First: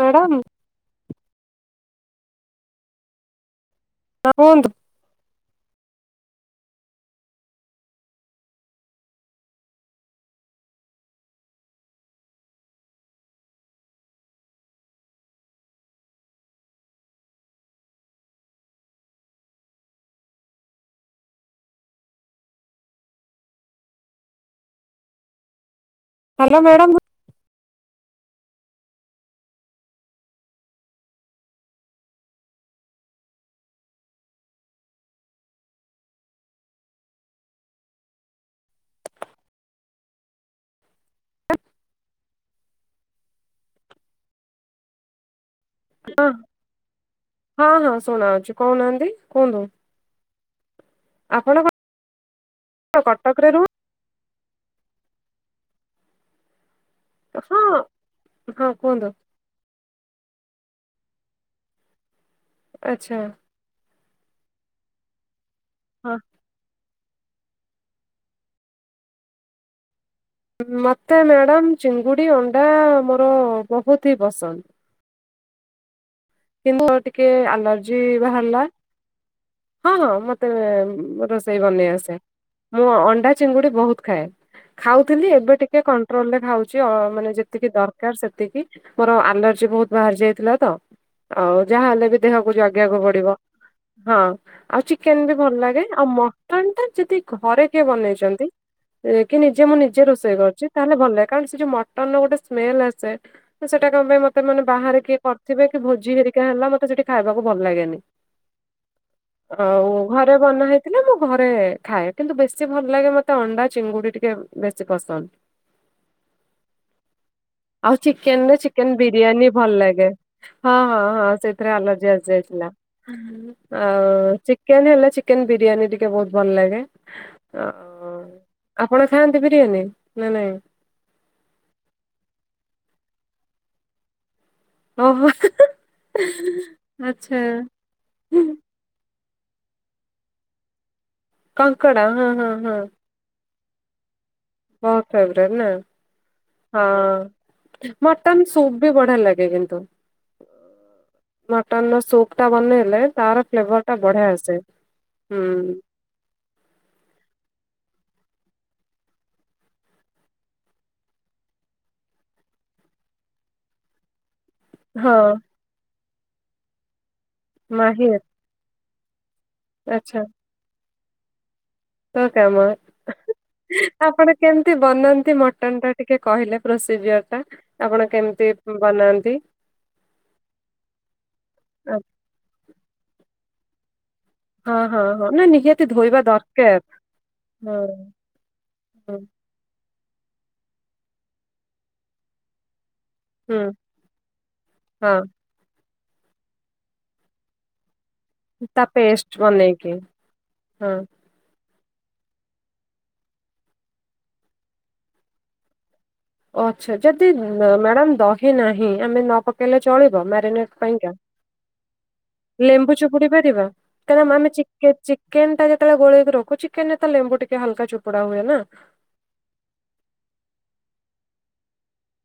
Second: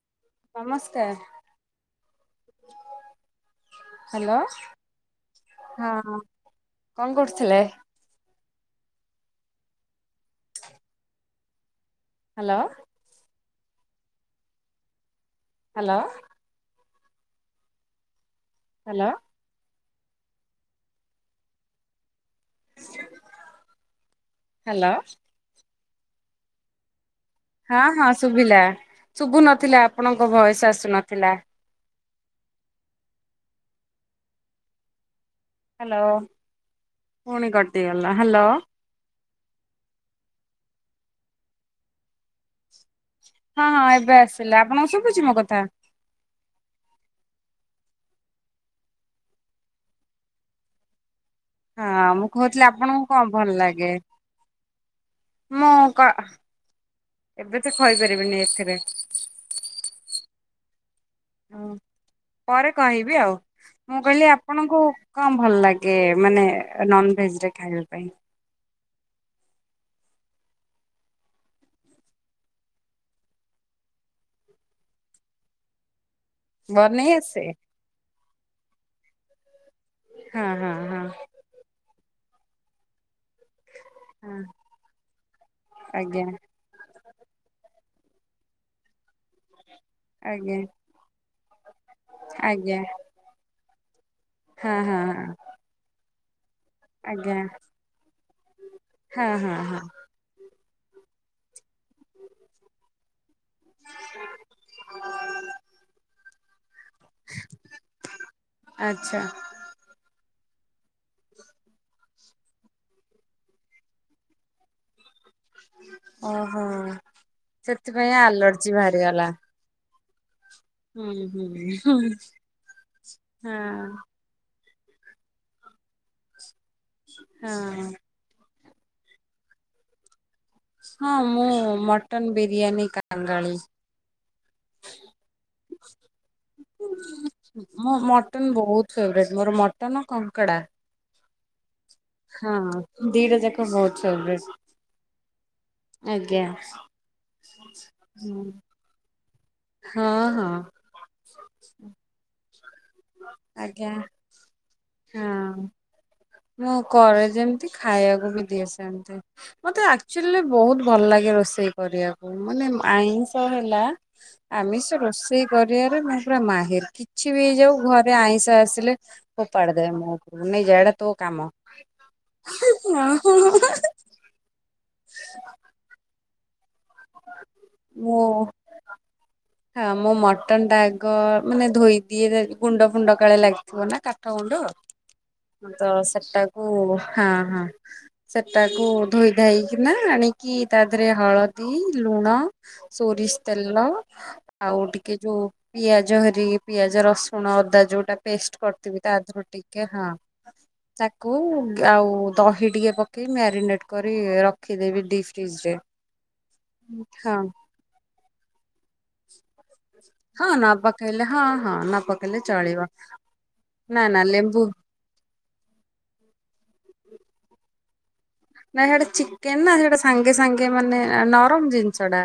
Madam ହଁ। Hello. କୁହନ୍ତୁ ହଁ କଣ କରୁଥିଲେ? Hello. Hello. Hello. Hello. Hello madam. ହଁ ହଁ ଶୁଭିଲା ଶୁଭୁ ନଥିଲା ଆପଣଙ୍କ ଭଏସ ଆସୁ ନଥିଲା। ହ୍ୟାଲୋ ପୁଣି କଟିଗଲା ହ୍ୟାଲୋ। ହଁ ହଁ ଏବେ ଆସିଲା ଆପଣଙ୍କ ଶୁଭୁଛି ମୋ କଥା। ହ ହଁ ହଁ ଶୁଣା ଯାଉଛି କହୁନାହାନ୍ତି କୁହନ୍ତୁ। ଆପଣ ହଁ ମୁଁ କହୁଥିଲି ଆପଣଙ୍କୁ କଣ କଟକରେ ଭଲ ରୁହ ଲାଗେ। ମକା। ହଁ ଏବେ ତ କହିପାରିବିନି ହଁ ଏଥିରେ। କୁହନ୍ତୁ ହଁ। ପରେ କହିବି ଆଚ୍ଛା ଆଉ। ମୁଁ କହିଲି ଆପଣଙ୍କୁ କଣ ଭଲ ଲାଗେ? କେ ହଁ ମାନେ। ନନ ଭେଜ ରେ ଖାଇବା ପାଇଁ। ମୋତେ ମ୍ୟାଡ଼ାମ ଚିଙ୍ଗୁଡ଼ି ଅଣ୍ଡା ମୋର ବହୁତି ହି ପସନ୍ଦ। କିନ୍ତୁ ବନେଇ ଟିକେ ଆସେ ଆଲର୍ଜି ବାହାରିଲା। ହଁ ହଁ ମତେ ହଁ ହଁ ରୋଷେଇ ବନେଇ ଆସେ ମୁଁ ଅଣ୍ଡା ଚିଙ୍ଗୁଡି ବହୁତ ଖାଏ ହଁ ଖାଉଥିଲି ଏବେ ଟିକେ ଆଜ୍ଞା କଣ୍ଟ୍ରୋଲ ରେ ଖାଉଛି। ମାନେ ଯେତିକି ଦରକାର ସେତିକି ମୋର ଆଲର୍ଜି ବହୁତ ବାହାରି ଯାଇଥିଲା ଆଜ୍ଞା ତ ଆଉ ଯାହାହଲେ ବି ଦେହକୁ ଆଜ୍ଞା ଜଗେଇିବାକୁ ପଡିବ। ହଁ ହଁ ଆଉ ହଁ ହଁ ଚିକେନ ବି ଭଲ ଲାଗେ ଆଉ। ଟା ମଟନ ଯଦି ଆଜ୍ଞା ଘରେ କିଏ ବନେଇଛନ୍ତି ହଁ କି ହଁ ନିଜେ ମୁଁ ହଁ ନିଜେ ରୋଷେଇ କରୁଛି। ତାହେଲେ ଭଲ କାରଣ ସେ ଯୋଉ ଗୋଟେ ସ୍ମେଲ ଆସେ ସେଟା କଣ ପାଇଁ ମତେ ମାନେ ବାହାରେ କିଏ କରିଥିବେ କି ିକ ହେଲା। ସେଠି ଖାଇବାକୁ ଭଲ ଲାଗେନି ଆଚ୍ଛା ଆଉ ଘରେ ବନା ହେଇଥିଲା ମୁଁ ଘରେ ଖାଏ କିନ୍ତୁ ବେଶୀ ଭଲ ଲାଗେ ମତେ ଅଣ୍ଡା ଚିଙ୍ଗୁଡି ଟିକେ ବେଶୀ ପସନ୍ଦ ଓହୋ। ଆଉ ସେଥିପାଇଁ ଚିକେନରେ ଆଲର୍ଜି ଚିକେନ ବାହାରିଗଲା ବିରିୟାନୀ ଭଲ ଲାଗେ। ହଁ ହଁ ହୁଁ ହଁ ହୁଁ ସେଥିରେ ହୁଁ ଆଲର୍ଜି ଆସି ଯାଇଥିଲା ହଁ। ଆଉ। ଚିକେନ୍ ହେଲା ଚିକେନ ବିରିୟାନୀ ଟିକେ ବହୁତ ଭଲ ଲାଗେ। ଅ ହଁ। ଆପଣ ଖାଆନ୍ତି ବିରିୟାନୀ ନାଇ ନାଇଁ ହଁ ମୁଁ ମଟନ ବିରିୟାନୀ କାଙ୍ଗାଳି ଓହୋ ଆଚ୍ଛା। ମୋ ମଟନ ବହୁତ ଫେବରେଟ ମୋର ମଟନ କଙ୍କଡ଼ା କଙ୍କଡ଼ା ହଁ ହଁ ହଁ। ଦିଟା ଯାକ ବହୁତ ଫବ୍ ହ ମଟ ସୁପ ବି ବଢ ଲାଗ ହଁ ହଁ। ମଟନ୍ ନ ସପ ାେ ଲେ ତାର ଫ୍ଲେଭର ଆଜ୍ଞା ଟା ବଢିଆ ଆସେ ହୁଁ। ହଁ। ମୁଁ କରେ ଯେମତି ଖାଇବାକୁ ବି ଦିଏ ସେନ୍ତି ମତେ ଆକଚୁଆଲି ବହୁତ ଭଲ ଲାଗେ ରୋଷେଇ କରିବାକୁ ମାନେ ଆଇଁଷ ହେଲା ଆମିଷ ହଁ ରୋଷେଇ କରିବାରେ ନାହିଁ। [unintelligible] କିଛି ବି ହେଇଯାଉ ଘରେ ମାହିର ଆଇଁଷ ଆସିଲେ ହ ପଡ଼ଦେ ମୁଁ ଜାଡ କାମ। ହଁ କାମ ଆପଣ କେମିତି ବନାନ୍ତି ମଟନ୍ ଟା ଟିକେ କ କିଏ କହିଲେ? ପ୍ରୋସିଯିଅର ଟା ଆପଣ ମୁଁ କେମିତି ବନାନ୍ତି? ହଁ ମୋ ମଟନ୍ ଟା ଆଗ ମାନେ ଧୋଇଦିଏ ଗୁଣ୍ଡ ଫୁଣ୍ଡ କାଳେ ଲାଗିଥିବ ନା କା କାଠ ଗୁଣ୍ଡ ହଁ ହଁ ହଁ ନା ନିହାତି ତ ଧୋଇବା ସେଟାକୁ ଦରକାର। ହଁ ହଁ ସେଟାକୁ ହଁ ଧୋଇ ଧାଇକି ନା ଆଣିକି ତା ଦେହରେ ହଳଦୀ, ଲୁଣ ସୋରିଷ ହୁଁ ତେଲ ଆଉ ହଁ ଟିକେ ଯୋଉ ପିଆଜ ହରି ପିଆଜ ରସୁଣ ଅଦା ଯୋଉଟା ପେଷ୍ଟ କରିଥିବି ତା ପେଷ୍ଟ ଦେହରୁ ଟିକେ ବନେଇକି ହଁ ହଁ ତାକୁ ଆଉ ଦହି ଟିକେ ପକେଇ ମ୍ୟାରିନେଟ କରି ରଖିଦେବି ଡିପ୍ ଫ୍ରିଜରେ। ଓ ଆଛା ଯଦି ମ୍ୟାଡ଼ାମ ଦହି ନାହିଁ ହଁ ଆମେ ନ ପା ନ ପକେଇଲେ ଚଳିବ ହଁ ନ ମ୍ୟାରିନେଟ ପାଇଁକା, ପକେଇଲେ ହଁ ହଁ ନ ପକେଇଲେ ଚଳିବ ଲେମ୍ବୁ ଚିପୁଡ଼ି ପାରିବା ନା ନା କାରଣ ଲେମ୍ବୁ ଚିକେନ ଚିକେନଟା ଯେତେ ବେଳେ ଗୋଲେଇକି ରଖୁଚି କେନେ ତ ଲେମ୍ବୁଟିକେ ହାଲକା ଚିପୁଡ଼ି ନା ସେଟା ଚିକେନ ନା ହେଟା ସାଙ୍ଗେ ସାଙ୍ଗେ ମାନେ ନ ନରମ ଜିନିଷ ଟା।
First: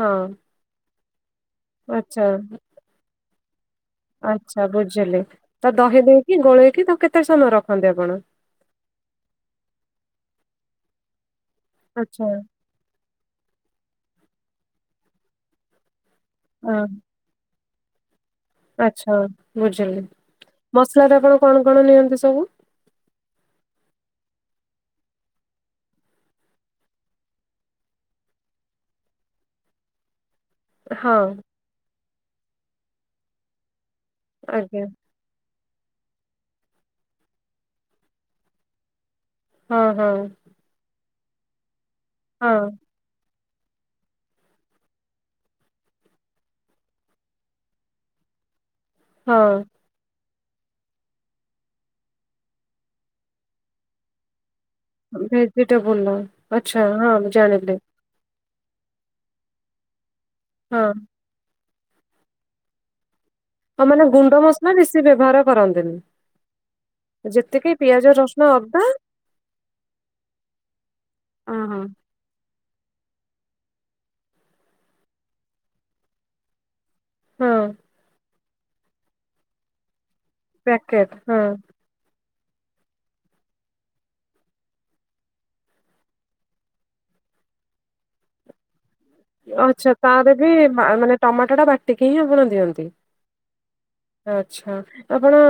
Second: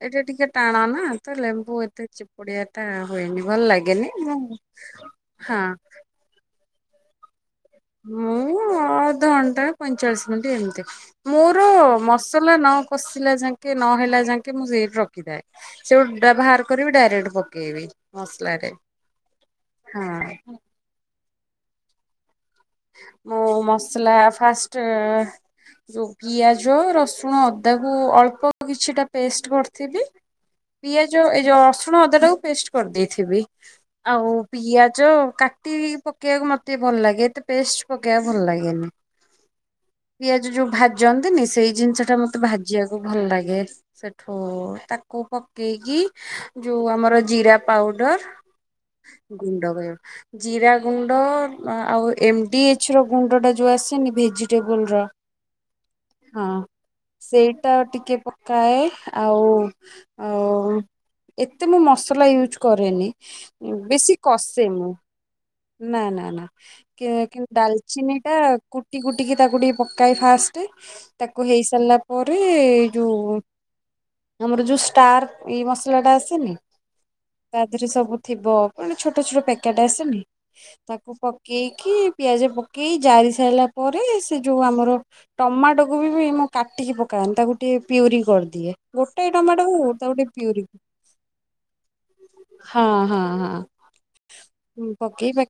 ହଁ ଏଇଟା ଟିକେ ଟାଣ ନା ତ ଲେମ୍ବୁ ଏତେ ଆଚ୍ଛା ଚିପୁଡିଆ ଟା ହୁଏନି ଭଲ ଲାଗେନି ମୁଁ ଆଚ୍ଛା ବୁଝିଲି ହଁ। ତ ଦହି ଦେଇକି ଗୋଳେଇକି ତାକୁ କେତେ ସମୟର ରଖୁ ମୁଁ ଅଧଘଣ୍ଟା ପଇଁଚାଳିଶ ମିନିଟ୍ ଏମିତି। ମୋର ଆଚ୍ଛା ମସଲା ନ କଷିଲା ଯାକେ ନହେଲା ଯା ଯାକେ ମୁଁ ସେଇଠି ରଖିଥାଏ ସେ ଗୋଟେ ବାହାର କରିବି ଡାଇରେକ୍ଟକୁ କିଏବେ। ଆଛା ବୁଝିଲି ହଁ। ମସଲାଟା କଣ କଣ ନିଅନ୍ତି ସବୁ? ମୁଁ ମସଲା ଫାଷ୍ଟ ପିଆଜ ରସୁଣ ଅଦାକୁ ଅଳ୍ପ କିଛିଟା ପେଷ୍ଟ କରିଥିବି। ହଁ ପିଆଜ ଏ ଯୋ ରସୁଣ ଅଦାଟାକୁ ପେଷ୍ଟ କରି ଦେଇଥିବି। ଆଉ ଆଜ୍ଞା ପିଆଜ କା ଟି ପକେଇବାକୁ ମତେ ଭଲ ଲାଗେ ତ ପେଷ୍ଟ ପକେଇବା ଭଲ ଲାଗେନି। ହଁ ହଁ ପିଆଜ ଯୋଉ ଭାଜି - ଯାଆନ୍ତି ନି ସେଇ ଜିନିଷ ମତେ ହଁ ଭାଜିବାକୁ ଭଲ ଲାଗେ। ସେଠୁ ତାକୁ ପକେଇକି ଯୋଉ ଆମର ଜିରା ପାଉଡର ହଁ ଗୁଣ୍ଡ କରେ ଜିରା ଗୁଣ୍ଡ ଆଉ ଏମଡି ଏଚ ର ଗୁଣ୍ଡଟା ଯଉ ଆସେନି ଭେଜ୍ ଭେଜିିଟେବଲ ଆଚ୍ଛା ହଁ ମୁଁ ଜାଣିିଲି। କାଏ ଆଉ ଆଉ ହଁ। ଏତେ ମୁଁ ମସଲା ୟୁଜ୍ କରେନି। ଆଉ ମାନେ ବେଶି ଗୁଣ୍ଡ କଶେ ମସଲା ମୁଁ ବେଶୀ ବ୍ୟବହାର କରନ୍ତିନି। ନା ନା। କିନ୍ତୁ ଯେତିକି ପିଆଜ ଡାଲଚିନିଟା ରସୁଣ ଅଦା କୁଟି କୁଟିକି ତାକୁ ଟିକେ ପକାଏ ଫାଷ୍ଟ ତାକୁ ହଁ ହଁ ହେଇସାରିଲା ପରେ ଇ ଯୋଉ ଆମର ଯୋଉ ଷ୍ଟାର ଏଇ ମସଲା ଟା ଆସେନି। ହଁ ତା ଦେହରେ ସବୁ ଥିବ ପୁଣି ଛୋଟ ଛୋଟ ପ୍ୟାକେଟ୍ ଆସେନି? ତାକୁ ପ୍ୟାକେଟ ହଁ। ପକେଇକି ପିଆଜ ପକାଇ ଜାରି ସାରିଲା ପରେ ସେ ଯୋଉଁ ଆମର ଟମାଟୋକୁ ବି ମୁଁ କାଟିକି ପକାଏନି ତାକୁ ଟିକଏ ପିଉରି କରିଦିଏ। ଗୋଟାଏ ଟମାଟୋକୁ ଆଚ୍ଛା ତାକୁ ଟିକେ ତାର ବି ପିଉରି ମାନେ ଟମାଟୋ ଟା ବାଟିକି ହିଁ ଆପଣ ଦିଅନ୍ତି ହଁ ହଁ ହଁ ଆଛା ଆପଣ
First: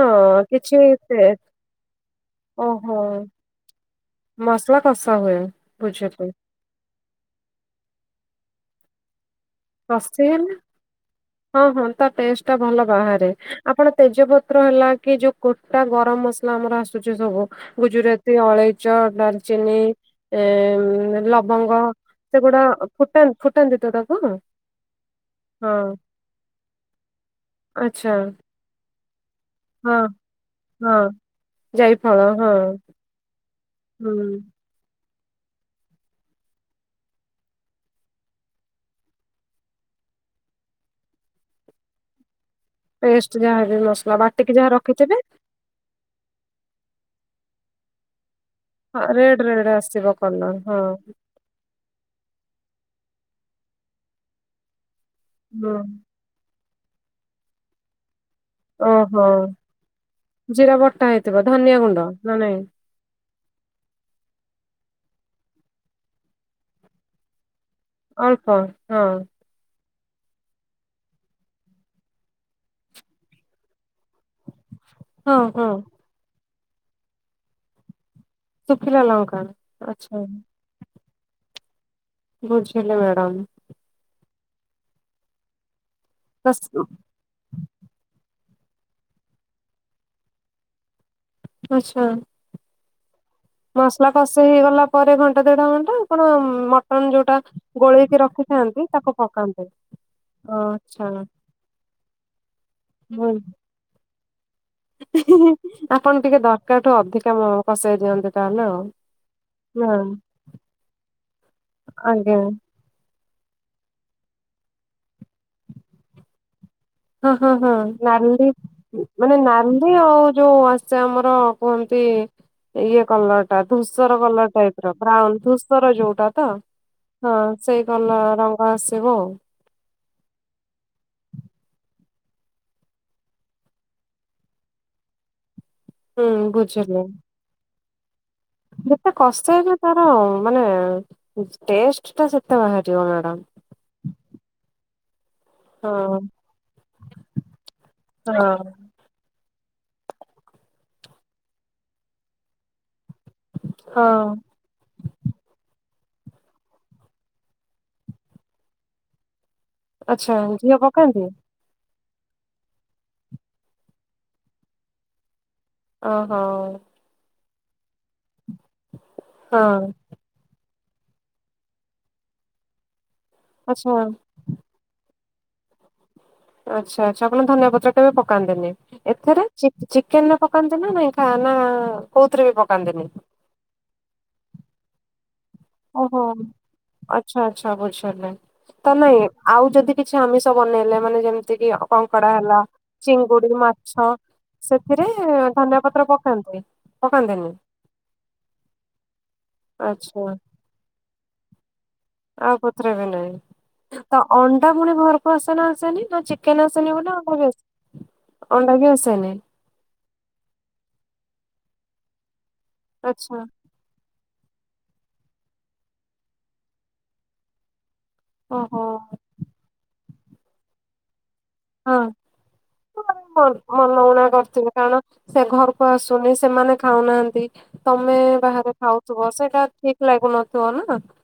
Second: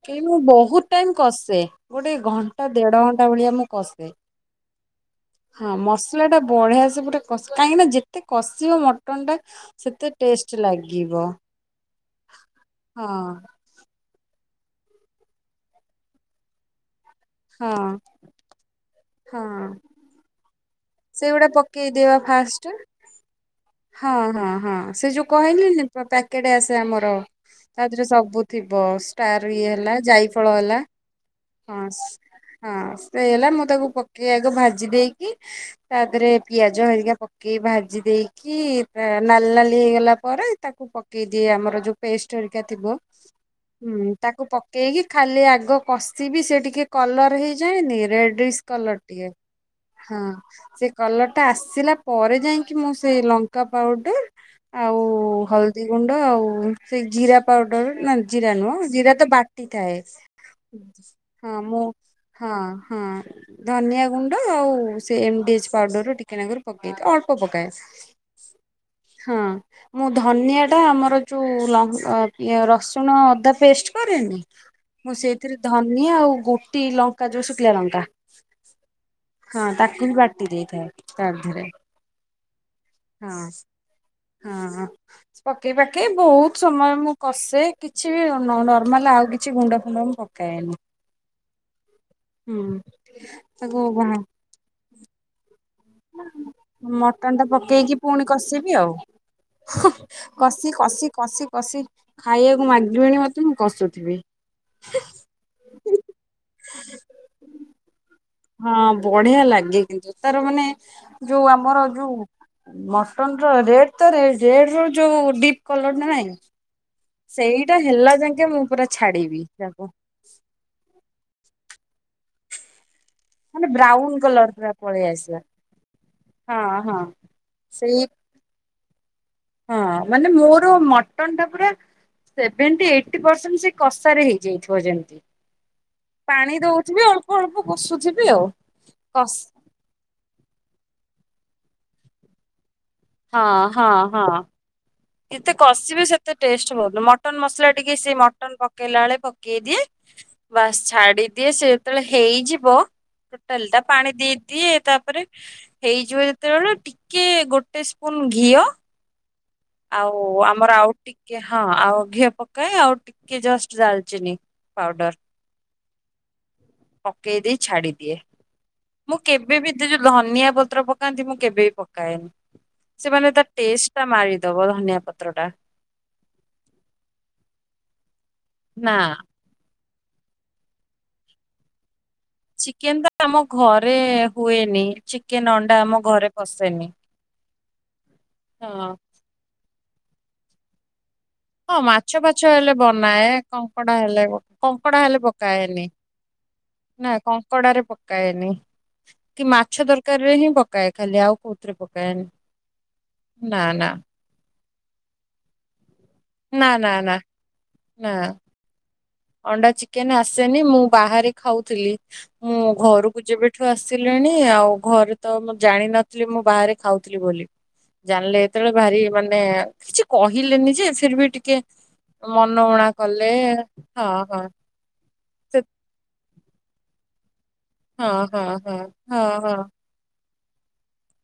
କିଛି? ତେ- କସେ ଗୋଟେ ଘଣ୍ଟା ଓହୋ ଦେଢ ଘଣ୍ଟା ଭଳିଆ ମୁଁ କସେ ମସଲା କଷା ହୁଏ ହଁ ବୁଝିଲି ମସଲା ଟା ବଢିଆ ସେ କଷେ କାହିଁକି ନା ଯେତେ କଷିବ ମଟନ୍ ଟା ସେତେ କଷି ହେଲେ ଟେଷ୍ଟ ଲାଗିବ। ହଁ ହଁ ତା ଟେଷ୍ଟ ଟା ଭଲ ହଁ ବାହାରେ ଆପଣ ତେଜପତ ହେଲା କି ଯୋଉ ଗୋଟା ଗରମ ମସଲା ଆମର ଆସୁ ଆସୁଚି ସବୁ ହଁ ଗୁଜୁରାତି ଅଳେଇଚ ହଁ ଡାଲଚିନି ଏ ସେଗୁଡା ଲବଙ୍ଗ ପକେଇଦବା ସେଗୁଡା ଫାଷ୍ଟ ଫୁଟା ଫୁଟାନ୍ତି ତ ହଁ ତାକୁ ହଁ ହଁ ସେ ଯୋଉ କହିଲି। କେଡେ ଆସେ ଆମର ତା ଦେହରେ ଆଚ୍ଛା। ସବୁ ଥିବ। ତାର ଇଏ ହେଲା ହଁ ଯାଇ ଫଳ ହେଲା ହଁ [inaudible] ହଁ ହଁ ସେ ହେଲା ମତେ ତାକୁ ହୁଁ। ପକେଇ ଆଗ ଭାଜି ଦେଇେଇକି କି ତା ଦେହରେ ପିଆଜ ହେରିକା ପକେଇ ଭାଜି ଦେଇକି ନାଲି ନାଲି ହେଇଗଲା ପରେ ତାକୁ ପକେଇ ଦିଏ ଆମର ଯୋଉ ପେଷ୍ଟ ଥିବ ପେଷ୍ଟ ଯାହାବି ହୁଁ ମସଲା ତାକୁ ବାଟିକି ଯାହା ପକେଇକି ରଖିଥିବେ ଖାଲି ଆଗ କ ବି ସେ ଟିକେ କଲର୍ ହେଇଯାଏନି ରେଡ ହଁ ରରେଡ ରରେଡ ଆସିବ କଲର ହଁ। ସେ କଲର ଟା ଆସିଲା ପରେ ଯାଇକି ମୁଁ ସେଇ ଲଙ୍କା ପାଉଡର ଆଉ ହୁଁ ହଳଦୀ ଗୁଣ୍ଡ ଆଉ ସେ ଜିରା ପାଉଡର ନା ଜିରା ନୁହଁ ଜିରା ଓହୋ ତ ବାଟିଥାଏ ଜିରା ବଟା ହେଇଥିବ [inaudible] ହଁ ଧନିଆ ମୁଁ ଗୁଣ୍ଡ ନା ହଁ ନାଇଁ ହଁ ଧନିଆ ଗୁଣ୍ଡ ଆଉ ସେ ଏମ ଡି ଏଚ୍ ପାଉଡ଼ରରୁ ଟିକେନାଗର ପକେଇଥା ଅଳ୍ ପକାଏ। ଅଳ୍ପ ହଁ। ମୁଁ ଧନିଆଟା ଆମର ଯେଉଁ ଲ ରସୁଣ ଅଦା ପେଷ୍ଟ କରେନି ମୁଁ ହଁ ସେଇଥିରେ ହଁ। ଧନିଆ ଆଉ ଗୋ ଟି ଲଙ୍କା ଯୋଉ ସୁକିଲ ଲଙ୍କା। ସୁୁଖିଲା ଲଙ୍କା ର ଆଚ୍ଛା। ତାର ଦେରେ ବୁଝ ହେଲା ମ୍ୟାଡ଼ାମ ହଁ ପକେଇ ପାରିବ ଆ ବହୁତ କସ ସମୟ ମୁଁ କସେ କିଛି ବି ନର୍ମାଲ ଆଉ କିଛି ଗୁଣ୍ଡ ଫୁଣ୍ଡ ମୁଁ ପକାଏନି। ଆଚ୍ଛା। ହୁଁ ତାକୁ ମସଲା କଷେଇ ହେଇଗଲା ପରେ ଘଣ୍ଟ [unintelligible] ମଟନ ଟା ପକେଇକି ଗୋଳେଇକି ପୁଣି କଷିବି ରଖିଥାନ୍ତି ଆଉ ତାକୁ ପକାନ୍ତେ କଷି ଆଚ୍ଛା କଷି କଷି କଷି ଖାଇବାକୁ ମାଗିବିଣି ମତେ ମୁଁ କଷୁଥିବି। ଆପଣ ଟିକେ ଦରକାରଠୁ ଅଧିକା କଷେଇ ଦିଅନ୍ତୁ। ହଁ ବଢିଆ ଲାଗେ କିନ୍ତୁ ତାର ମାନେ ଯୋଉ ଆମର ଯୋଉ ଆଜ୍ଞା ମଟ ରେଡ ତ ରେଡ ର ଯୋଉ ଡିପ୍ କଲର ନାଇଁ। ହଁ ହଁ ହଁ ସେଇଟା ହେଲା ଯାଙ୍କେ ନାଲି ମୁଁ ପୁରା ମାନେ ଛାଡିବି ତାକୁ ନାଲି ଆଉ ଯୋଉ ଆସେ ଆମର କୁହନ୍ତି ଇଏ କଲର ଟା ମାନେ ଧୂସର ବ୍ରାଉନ କଲର ପୁରା ଟାଇପ ର ପଳେଇ ଆସିଲା ବ୍ରାଉନ ଧୂସର ଯୋଉଟା ତ ହଁ ସେଇ କଲର ରଙ୍ଗ ସେବ ହଁ ମାନେ ମୋର ମଟନ୍ ଟା ପୁରା ସେଭେଟି ଏଇଟି ପରସେଣ୍ଟ ସେ କଷାରେ ହେଇଯାଇଥିବ ଯେମତି। ହୁଁ ପାଣି ବୁଝିଲି ଦଉଥିବେ ଅଳ୍ପ ଅଳ୍ପ [unintelligible] ଯେତେ କଷ କଷ୍ଟ ହେଇଥିଲେ ତାର ମାନେ ଟେଷ୍ଟ ଟା ସେତେ ବା ହଁ ହଁ ହଁ। ଯେତେ କସିବେ ହଁ ସେତେ ଟେଷ୍ଟ ଭଲ ମଟନ୍ ମସଲା ଟିକେ ସେ ହଁ ମଟନ ପକେଇଲା ବେଳେ ପ ପକେଇ ଦିଏ ବାସ୍ ଛାଡିଦିଏ ସେ ଯେତେବେଳେ ହେଇଯିବ। ଟୋଟାଲ ଟା ପାଣି ହଁ। ଦେଇଦିଏ ତାପରେ ହେଇଯିବ ଯେତେବେଳେ ଟିକେ ଗୋଟେ ସ୍ପୁନ ଘିଅ। ଆଉ ଆଚ୍ଛା ଘିଅ ଆମର ଆଉ ପକାନ୍ତି ଟିକେ ହଁ ଆଉ ଘିଅ ପକାଏ ଆଉ ଟିକେ ଜଷ୍ଟ ଡାଲଚିନି ପାଉଡର। ଅ ହଁ। ଛାଡ଼ି ଦିଏ। ମୁଁ କେବେ ବି ଧନିଆ ପତ୍ର ପ ପକାନ୍ତି ମୁଁ କେବେ ବି ପକାଏନି। ସେମାନେ ତା ଆଚ୍ଛା। ଟେଷ୍ଟ ଟା ମାରିଦବ ଧନିଆ ପତ୍ ପତ୍ରଟା ଆଛା ଆଚ୍ଛା ଆପଣ ଧନିଆ ପତ୍ର ଟା ବି ପକାନ୍ତିନି। ନା ଏଥିରେ ଚି ଚିକେନରେ ପକାନ୍ତି ନା ନାଇଁ ଖା ନା। କୋଉଥିରେ ବି ଚିକେନ ପକାନ୍ତିନି? ତ ଆମ ଘରେ ହୁଏ। ନି ଚି ଚିକେନ ଅଣ୍ଡା ଆମ ଘରେ ପଶେନି। ସୁବୁଛି। ହଁ ତ ନାଇଁ ଆଉ ଯଦି କିଛି ଆମିଷ ବନେଇଲେ ମାନେ ଯେ ହଁ ମାଛ ଫାଛ ହେଲେ ବନାଏ ମାଛ କଙ୍କଡା ହେଲେ କଙ୍କଡା ସେଥିରେ ହେଲେ ଧନିଆ ପକାଏନି ପତ୍ର ପକାନ୍ତି ନା ପକାନ୍ତିନି? କଙ୍କଡରେ ପକାଏନି କି ମାଛ ଆଚ୍ଛା ଦରକାର ରେ ହିଁ ପକାଏ ଖାଲି ଆଉ କଉତରେ। [unintelligible] ଆଉ କଥା ରେ ବି ନାହିଁ ତ ଅ ପୁଣି ଘରକୁ ଆସନା ଆସେନି । ନା ଚିକେନ ନା ଆସୁନି ନା ବୋଲି ନା ଅଣ୍ଡା ବି ଆସ ଅଣ୍ଡା ଚି ଚିକେନ୍ ଆସେନି ମୁଁ ବାହାରେ ଖାଉଥିଲି। ମୁଁ ଘରକୁ ଆଚ୍ଛା ଯେବେଠୁ ଆସିଲିଣି ଆଉ ଘରେ ତ ମୁଁ ଜାଣିନଥିଲି ମୁଁ ବାହାରେ ଖାଉଥିଲି ବୋଲି। ଜାଣିଲେ ଏତେବେଳେ ଓହୋ ଭାରି ମାନେ କିଛି କହିଲେନି ଯେ ଫିର ବି ଟି ଟିକେ ହଁ ମନମୁଣା କଲେ। ହଁ ହଁ [unintelligible] କରିଥିବ। [unintelligible] ସେ ଘରକୁ ଆସୁନି ସେମାନେ ଖାଉନାହାନ୍ତି । ହଁ ତମେ ହଁ ବାହାରେ ହଁ ହଁ ଖାଉଥିବ ହଁ। ସେଇଟା ଠିକ ଲାଗୁନ। [unintelligible]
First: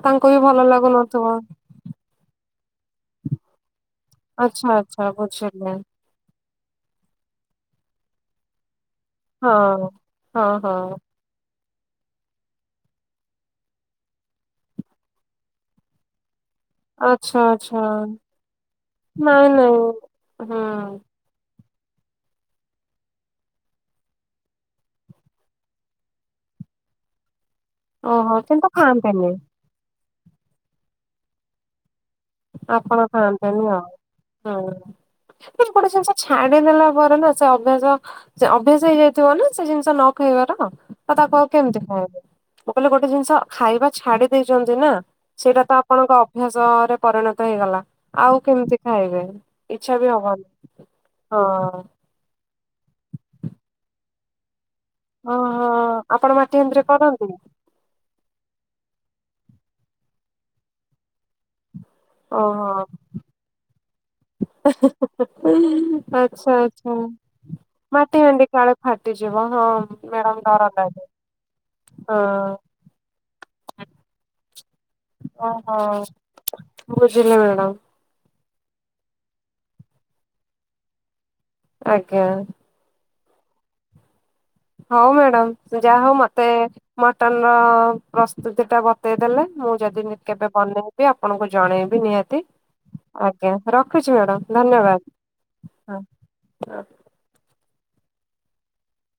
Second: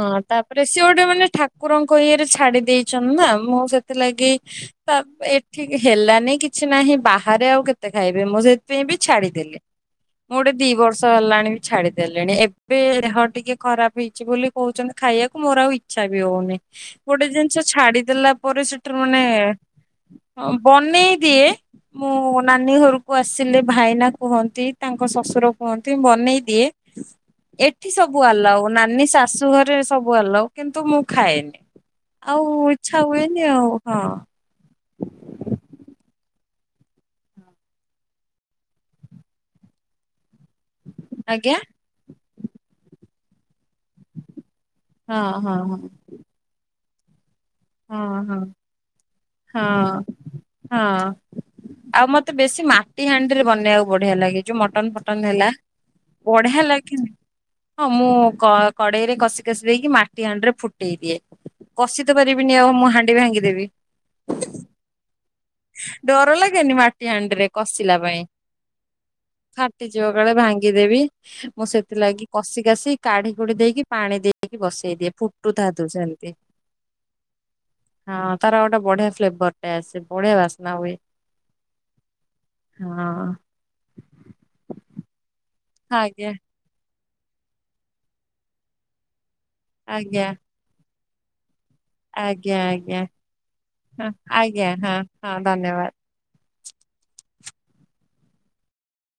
ହଁ ତାପରେ ସିଏ ଗୋଟେ ମାନେ ଠାକୁରଙ୍କ ଇଏରେ ଛାଡି ଦେଇ ଛନ୍ତି ନା ମୁଁ ସେ ଥି ଲାଗି ଆଚ୍ଛା ତ ଆଚ୍ଛା ଏଠି ବୁଝିଲି ହେଲାନି କି କିଛି ନାହିଁ ବାହାରେ ଆଉ କେତେ ଖାଇବେ ମୁଁ ସେଥିପାଇଁ ବି ହଁ ଛାଡିଦେଲି ମୁଁ ହଁ ଗୋଟେ ଦି ହଁ ବର୍ଷ ହେଲାଣି ଛାଡିଦେଲିଣି ଏବେ ଦେହ ଟିକେ ଖରାପ ହେଇଛି ବୋଲି କଉଛନ୍ତି ଖାଇବାକୁ ମୋର ଆଉ ଇଚ୍ଛା ବି ହଉନି। ଗୋଟେ ଆଚ୍ଛା ଜିନିଷ ଆଚ୍ଛା ଛାଡିଦେଲା ପରେ ସେଟାରୁ ମାନେ ନାଇଁ ନାଇଁ ହୁଁ ବନେଇ ଦିଏ। ମୁଁ ନାନୀ ଘରକୁ ଆସିଲେ ଭାଇନା କୁହନ୍ତି ତାଙ୍କ ଶ୍ୱଶୁର କୁହନ୍ତି ମୁଁ ବନେଇ ଦିଏ। ଏଠି ସବୁ ଓହୋ ଆଲାଉ କିନ୍ତୁ ନାନୀ ସା ଖାଆନ୍ତିନି ଘରେ ସବୁ ଆଲାଉ କିନ୍ତୁ ମୁଁ ଖାଏନି। ଆଉ ଇଚ୍ଛା ଆପଣ ହୁଏନି ଖାଆନ୍ତିନି ଆଉ ହଁ। ହୁଁ ଗୋଟେ ଜିନିଷ ଛାଡିଦେଲା ପରେ ନା ସେ ଅଭ୍ୟାସ ସେ ଅଭ୍ୟାସ ହେଇଯାଇଥିବ ନା ସେ ଜିନିଷ ନ ଖାଇବାର ତ ତାକୁ ଆଉ ଆଜ୍ଞା କେମିତି ଖାଇବୁ ମୁଁ କହିଲି ଗୋ ଜିନିଷ ଖାଇବା ଛାଡି ଦେଇଛନ୍ତି ନା ହଁ ହଁ ସେଇଟା ତ ହଁ। ଆପଣଙ୍କ ଅଭ୍ୟାସରେ [unintelligible] ହେଇଗଲା ହଁ ଆଉ ହଁ କେମିତି ଖାଇବେ ହଁ ଇଛା ବି ହବନି ହଁ। ଏଇ ହାଣ୍ଡିରେ ବନେଇବାକୁ ବଢିଆ ଲାଗେ ଯଉ ମ ମଟନ ଫଟନ ହେଲା ଓହୋ ଆପଣ ମାଟି ବଢିଆ ହାଣ୍ଡିରେ ଲାଗେନି କରନ୍ତି ହଁ ମୁଁ କଡ଼େଇରେ କଷି କାଷି ଦେଇକି ମାଟି ହାଣ୍ଡି ରେ ଫୁଟେଇ ଦିଏ କଷି ଦେବିନି ଆଉ ଓହୋ। ମୁଁ ହାଣ୍ଡି ଭାଙ୍ଗିଦେବି ଡର ଆଚ୍ଛା ଲାଗେନି ଆଚ୍ଛା। ମାଟି ହାଣ୍ଡିରେ କଷିଲା ମାଟି ପାଇଁ ହାଣ୍ଡି କାଳେ ଫାଟିଯିବ ହଁ ଫାଟିଯିବ କାଳେ ମ୍ୟାଡାମ ଡର ଭାଙ୍ଗିଦେବି ଲାଗେ ମୁଁ ସେଥିଲାଗି ହଁ। କଷି କାସି କାଢି କୁଢ଼ି ଦେଇ କି ପାଣି ଦେଇ ବସେଇ ଦିଏ ଓହୋ ଫୁଟୁଥାତୁ ସେମିତି। ବୁଝିଲି ମ୍ୟାଡ଼ାମ। ହଁ ତାର ଗୋଟେ ବଢିଆ ଫ୍ଲେବର ଟେ ଆସେ ବଢିଆ ବାସ୍ନା ହୁଏ। ଆଜ୍ଞା। ହଁ। ହଉ ମ୍ୟାଡ଼ାମ୍। ଯା ହଉ ଆଜ୍ଞା ମତେ ମଟନ ର ପ୍ରସ୍ତୁତି ଟା ବତେଇଦେଲେ। ମୁଁ ଯଦି ଆଜ୍ଞା କେବେ ବନେଇ। ବି ଆପଣଙ୍କ ଜଣେଇବି ନିହାତି ଆଜ୍ଞା ଆଜ୍ଞା ଆଜ୍ଞା ହଁ ରଖୁଛି ମ୍ୟାଡ଼ାମ ଆଜ୍ଞା ହଁ ଧନ୍ୟବାଦ ଧନ୍ୟବାଦ। ହଁ। ହଁ।